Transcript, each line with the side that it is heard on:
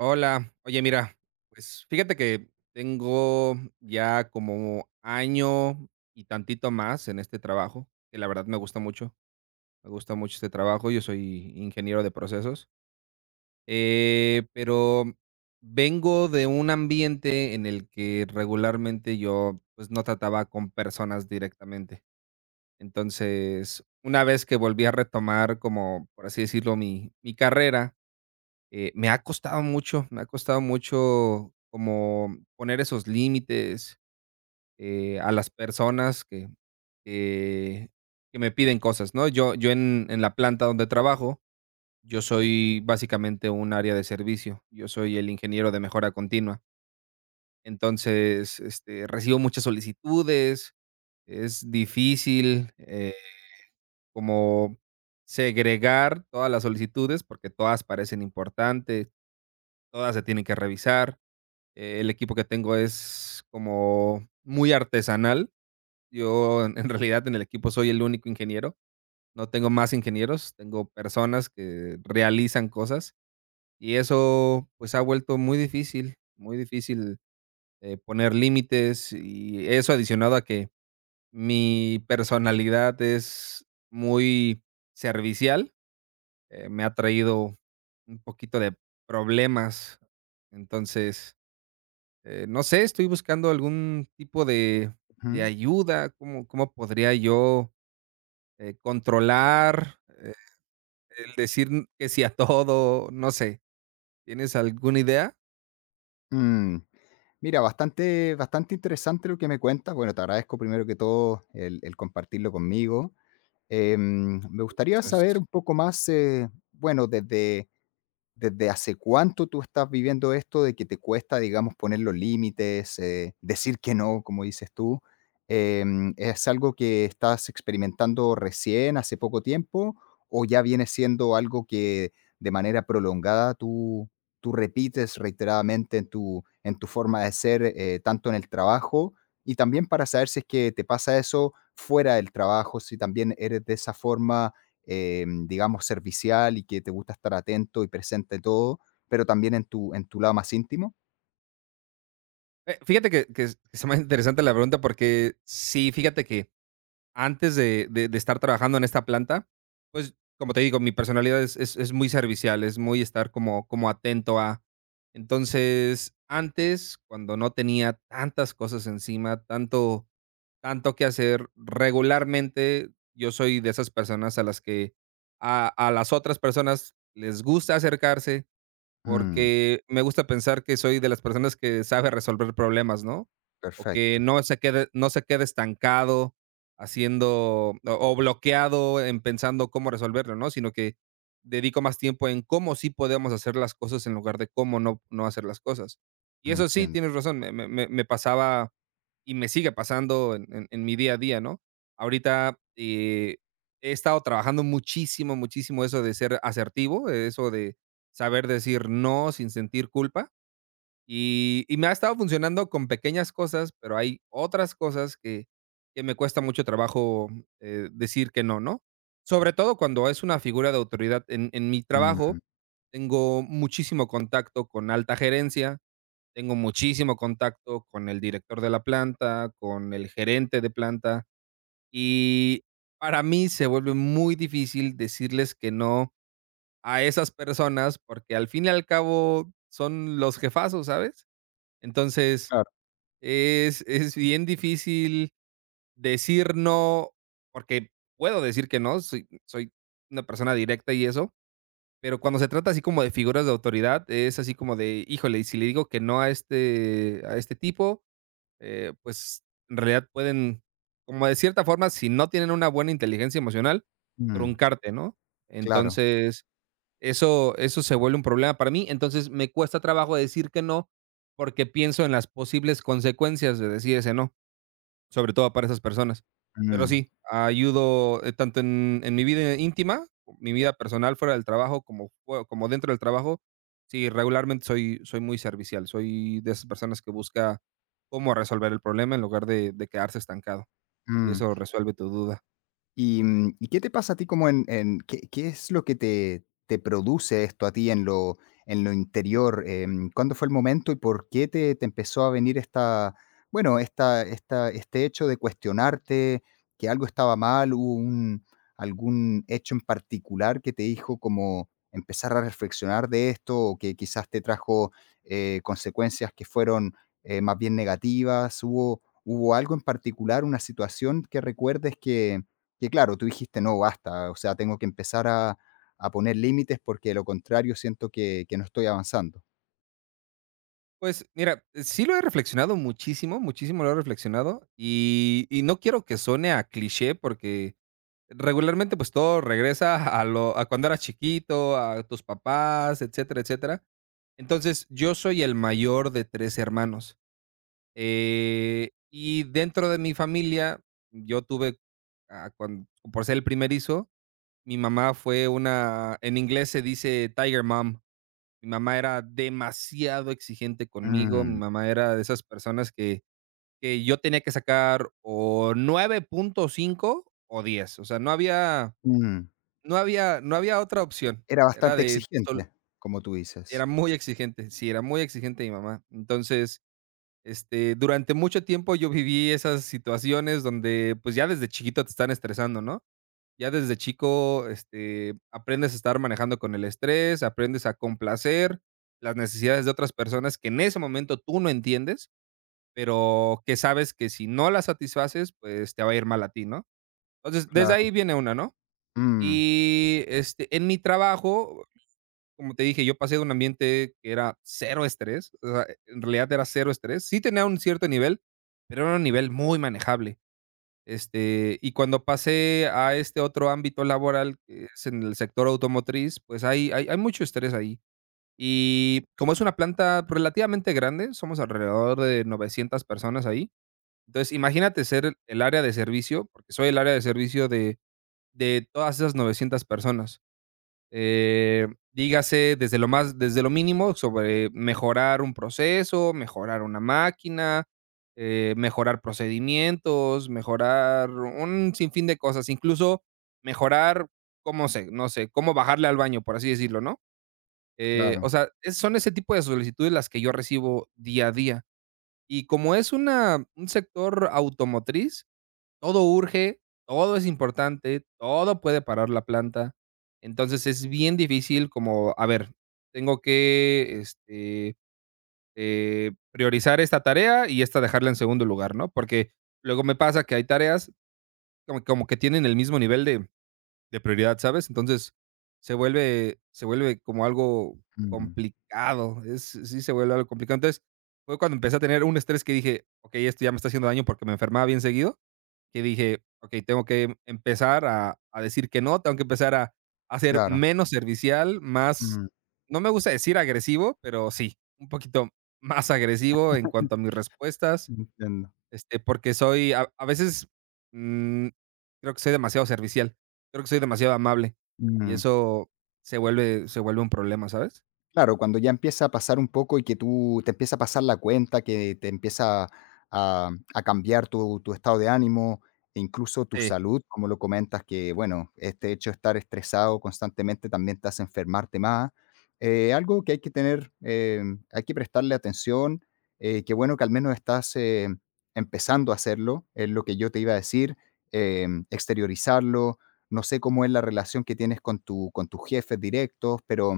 right: Hola, oye, mira, pues fíjate que tengo ya como año y tantito más en este trabajo, que la verdad me gusta mucho este trabajo. Yo soy ingeniero de procesos, pero vengo de un ambiente en el que regularmente yo pues no trataba con personas directamente. Entonces, una vez que volví a retomar, como por así decirlo, mi carrera, me ha costado mucho, me ha costado mucho como poner esos límites, a las personas que que me piden cosas, ¿no? Yo en la planta donde trabajo, yo soy básicamente un área de servicio. Yo soy el ingeniero de mejora continua. Entonces, recibo muchas solicitudes. Es difícil, como segregar todas las solicitudes, porque todas parecen importantes, todas se tienen que revisar. El equipo que tengo es como muy artesanal. Yo, en realidad, en el equipo soy el único ingeniero. No tengo más ingenieros, tengo personas que realizan cosas, y eso pues ha vuelto muy difícil, poner límites. Y eso, adicionado a que mi personalidad es muy servicial, me ha traído un poquito de problemas. Entonces no sé, estoy buscando algún tipo de
left: Ujú.
right: ayuda. Cómo podría yo, controlar el decir que sí a todo? No sé, ¿tienes alguna idea?
left: Mm. Mira, bastante, bastante interesante lo que me cuentas. Bueno, te agradezco primero que todo el compartirlo conmigo. Me
right: Es
left: gustaría saber
right: es-
left: un poco más, bueno, ¿desde hace cuánto tú estás viviendo esto de que te cuesta, digamos, poner los límites, decir que no, como dices tú? ¿Es algo que estás experimentando recién, hace poco tiempo, o ya viene siendo algo que de manera prolongada tú repites reiteradamente en tu forma de ser, tanto en el trabajo y también para saber si es que te pasa eso fuera del trabajo, si también eres de esa forma digamos, servicial y que te gusta estar atento y presente en todo, pero también en tu lado más íntimo?
right: Fíjate que que se me hace interesante la pregunta porque sí, fíjate que antes de de estar trabajando en esta planta, pues, como te digo, mi personalidad es muy servicial, es muy estar como como atento a. Entonces, antes, cuando no tenía tantas cosas encima, tanto tanto que hacer, regularmente yo soy de esas personas a las que a las otras personas les gusta acercarse,
left: Mm,
right: porque me gusta pensar que soy de las personas que sabe resolver problemas, ¿no? O que
left: perfecto,
right: no se quede, no se quede estancado haciendo o bloqueado en pensando cómo resolverlo, ¿no? Sino que dedico más tiempo en cómo sí podemos hacer las cosas en lugar de cómo no hacer las cosas. Y eso sí,
left: entiendo.
right: tienes razón, me pasaba y me sigue pasando en en mi día a día, ¿no? Ahorita, he estado trabajando muchísimo, muchísimo eso de ser asertivo, eso de saber decir no sin sentir culpa. Y me ha estado funcionando con pequeñas cosas, pero hay otras cosas que me cuesta mucho trabajo, decir que no, ¿no? Sobre todo cuando es una figura de autoridad. En mi
left: Mm,
right: trabajo tengo muchísimo contacto con alta gerencia, tengo muchísimo contacto con el director de la planta, con el gerente de planta, y para mí se vuelve muy difícil decirles que no a esas personas, porque al fin y al cabo son los jefazos, ¿sabes? Entonces,
left: claro.
right: es bien difícil decir no, porque puedo decir que no, soy una persona directa y eso, pero cuando se trata así como de figuras de autoridad, es así como de, híjole, y si le digo que no a este tipo, pues, en realidad pueden, como de cierta forma, si no tienen una buena inteligencia emocional,
left: Mm,
right: truncarte, ¿no?
left: claro.
right: Entonces eso se vuelve un problema para mí. Entonces, me cuesta trabajo decir que no, porque pienso en las posibles consecuencias de decir ese no, sobre todo para esas personas. Pero
left: Mm,
right: sí, ayudo, tanto en mi vida íntima, mi vida personal fuera del trabajo, como dentro del trabajo. Sí, regularmente soy muy servicial, soy de esas personas que busca cómo resolver el problema en lugar de quedarse estancado. Si
left: mm.
right: eso resuelve tu duda.
left: ¿Y qué te pasa a ti como en qué, qué es lo que te produce esto a ti en lo interior? ¿Cuándo fue el momento y por qué te empezó a venir esta, bueno, este hecho de cuestionarte que algo estaba mal? ¿Hubo algún hecho en particular que te dijo como empezar a reflexionar de esto o que quizás te trajo consecuencias que fueron más bien negativas? ¿Hubo algo en particular, una situación que recuerdes que claro, tú dijiste: "No, basta, o sea, tengo que empezar a poner límites, porque de lo contrario siento que no estoy avanzando".
right: Pues mira, sí lo he reflexionado muchísimo, muchísimo lo he reflexionado, y no quiero que suene a cliché porque regularmente pues todo regresa a lo a cuando eras chiquito, a tus papás, etcétera, etcétera. Entonces, yo soy el mayor de tres hermanos, y dentro de mi familia yo tuve, por ser el primerizo, mi mamá fue una, en inglés se dice tiger mom, mi mamá era demasiado exigente conmigo. Mi
left: Mm,
right: mamá era de esas personas que yo tenía que sacar o 9.5 o 10. O sea, no había,
left: mm.
right: no había otra opción.
left: Era
right: Era
left: bastante
right: de sol
left: exigente, como tú dices.
right: Era muy exigente, sí, era muy exigente mi mamá. Entonces, durante mucho tiempo yo viví esas situaciones donde, pues, ya desde chiquito te están estresando, ¿no? Ya desde chico, aprendes a estar manejando con el estrés, aprendes a complacer las necesidades de otras personas que en ese momento tú no entiendes, pero que sabes que si no las satisfaces, pues te va a ir mal a ti, ¿no? Entonces, desde
left: Claro.
right: ahí viene una, ¿no?
left: Mm,
right: Y, en mi trabajo, como te dije, yo pasé de un ambiente que era cero estrés. O sea, en realidad era cero estrés. Sí tenía un cierto nivel, pero era un nivel muy manejable. Y cuando pasé a este otro ámbito laboral, que es en el sector automotriz, pues hay mucho estrés ahí. Y como es una planta relativamente grande, somos alrededor de 900 personas ahí. Entonces, imagínate ser el área de servicio, porque soy el área de servicio de todas esas 900 personas. Dígase, desde lo más, desde lo mínimo, sobre mejorar un proceso, mejorar una máquina, mejorar procedimientos, mejorar un sinfín de cosas, incluso mejorar, cómo sé, no sé, cómo bajarle al baño, por así decirlo, ¿no? O
left: claro.
right: sea, son ese tipo de solicitudes las que yo recibo día a día. Y como es un sector automotriz, todo urge, todo es importante, todo puede parar la planta. Entonces es bien difícil, como, a ver, tengo que priorizar esta tarea y esta dejarla en segundo lugar, ¿no? Porque luego me pasa que hay tareas como, que tienen el mismo nivel de prioridad, ¿sabes? Entonces se vuelve como algo
left: Mm,
right: complicado. Sí, se vuelve algo complicado. Entonces fue cuando empecé a tener un estrés que dije: "Ok, esto ya me está haciendo daño", porque me enfermaba bien seguido, que dije: "Okey, tengo que empezar a decir que no, tengo que empezar a ser
left: claro.
right: menos servicial, más".
left: Mm.
right: No me gusta decir agresivo, pero sí, un poquito más agresivo en cuanto a mis respuestas,
left: Entiendo.
right: porque soy, a veces, mm, creo que soy demasiado servicial, creo que soy demasiado amable, y
left: Mm.
right: eso se vuelve un problema, ¿sabes?
left: Claro, cuando ya empieza a pasar un poco y que tú te empieza a pasar la cuenta, que te empieza a cambiar tu estado de ánimo e incluso tu
right: Sí,
left: salud, como lo comentas, que bueno, este hecho de estar estresado constantemente también te hace enfermarte más. Algo que hay que tener, hay que prestarle atención, que bueno que al menos estás empezando a hacerlo, es lo que yo te iba a decir, exteriorizarlo. No sé cómo es la relación que tienes con tus jefes directos, pero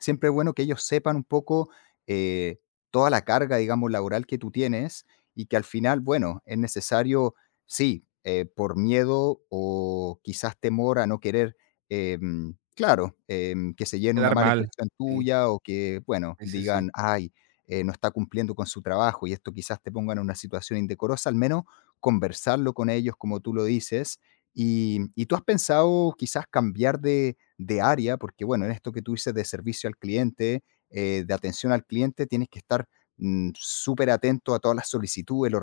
left: siempre es bueno que ellos sepan un poco, eh, toda la carga, digamos, laboral que tú tienes y que al final, bueno, es necesario, sí, por miedo o quizás temor a no querer, claro, que se llene una
right: quedar
left: mala
right: mal.
left: impresión
right: Sí,
left: tuya o que, bueno,
right: sí, sí, sí.
left: digan, ay, no está cumpliendo con su trabajo y esto quizás te ponga en una situación indecorosa, al menos conversarlo con ellos, como tú lo dices, y tú has pensado quizás cambiar de área, porque bueno, en esto que tú dices de servicio al cliente, de atención al cliente, tienes que estar súper atento a todas las solicitudes, los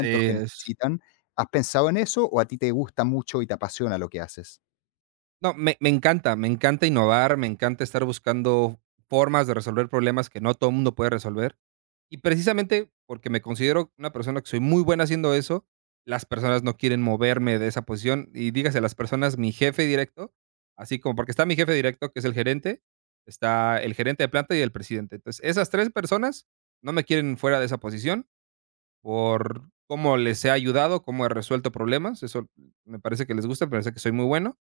right: Sí,
left: que
right: es...
left: necesitan. ¿Has pensado en eso o a ti te gusta mucho y te apasiona lo que haces?
right: No, me encanta innovar, me encanta estar buscando formas de resolver problemas que no todo el mundo puede resolver. Y precisamente porque me considero una persona que soy muy buena haciendo eso, las personas no quieren moverme de esa posición. Y dígase, las personas, mi jefe directo, así como, porque está mi jefe directo, que es el gerente, está el gerente de planta y el presidente. Entonces, esas 3 personas no me quieren fuera de esa posición por cómo les he ayudado, cómo he resuelto problemas. Eso me parece que les gusta, me parece que soy muy bueno,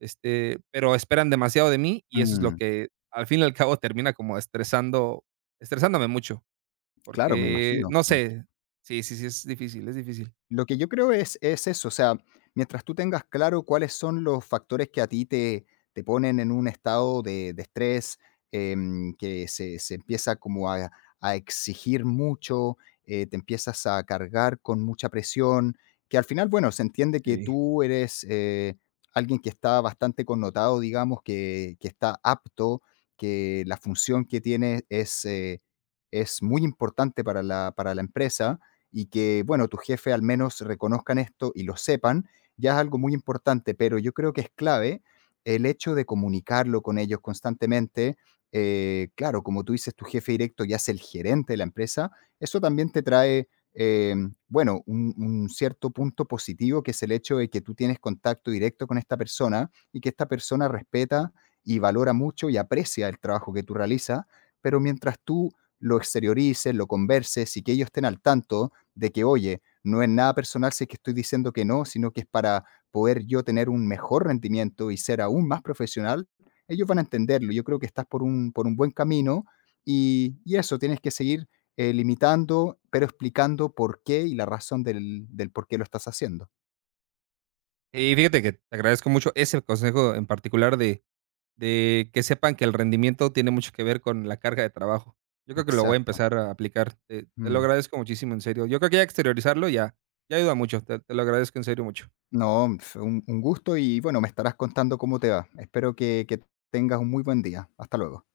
right: pero esperan demasiado de mí, y eso es lo
left: Mm,
right: que al fin y al cabo termina como estresando estresándome mucho,
left: claro, me
right: porque
left: imagino.
right: no sé, sí, sí, sí, es difícil, es difícil.
left: Lo que yo creo es eso, o sea, mientras tú tengas claro cuáles son los factores que a ti te ponen en un estado de estrés, que se empieza como a exigir mucho, te empiezas a cargar con mucha presión, que al final, bueno, se entiende que
right: Sí.
left: tú eres alguien que está bastante connotado, digamos, que está apto, que la función que tiene es muy importante para la empresa y que, bueno, tu jefe al menos reconozcan esto y lo sepan, ya es algo muy importante, pero yo creo que es clave el hecho de comunicarlo con ellos constantemente. Claro, como tú dices, tu jefe directo ya es el gerente de la empresa, eso también te trae, eh, bueno, un cierto punto positivo, que es el hecho de que tú tienes contacto directo con esta persona y que esta persona respeta y valora mucho y aprecia el trabajo que tú realizas, pero mientras tú lo exteriorices, lo converses y que ellos estén al tanto de que, oye, no es nada personal si es que estoy diciendo que no, sino que es para poder yo tener un mejor rendimiento y ser aún más profesional, ellos van a entenderlo. Yo creo que estás por un buen camino y eso, tienes que seguir limitando, pero explicando por qué y la razón del, del por qué lo estás haciendo.
right: Y fíjate que te agradezco mucho ese consejo en particular de que sepan que el rendimiento tiene mucho que ver con la carga de trabajo. Yo creo que lo voy a
left: Exacto.
right: empezar a aplicar. Te lo
left: Mm.
right: agradezco muchísimo, en serio. Yo creo que ya exteriorizarlo ya ya ayuda mucho. Te lo agradezco en serio mucho.
left: No, fue un gusto y bueno, me estarás contando cómo te va. Espero que tengas un muy buen día. Hasta luego.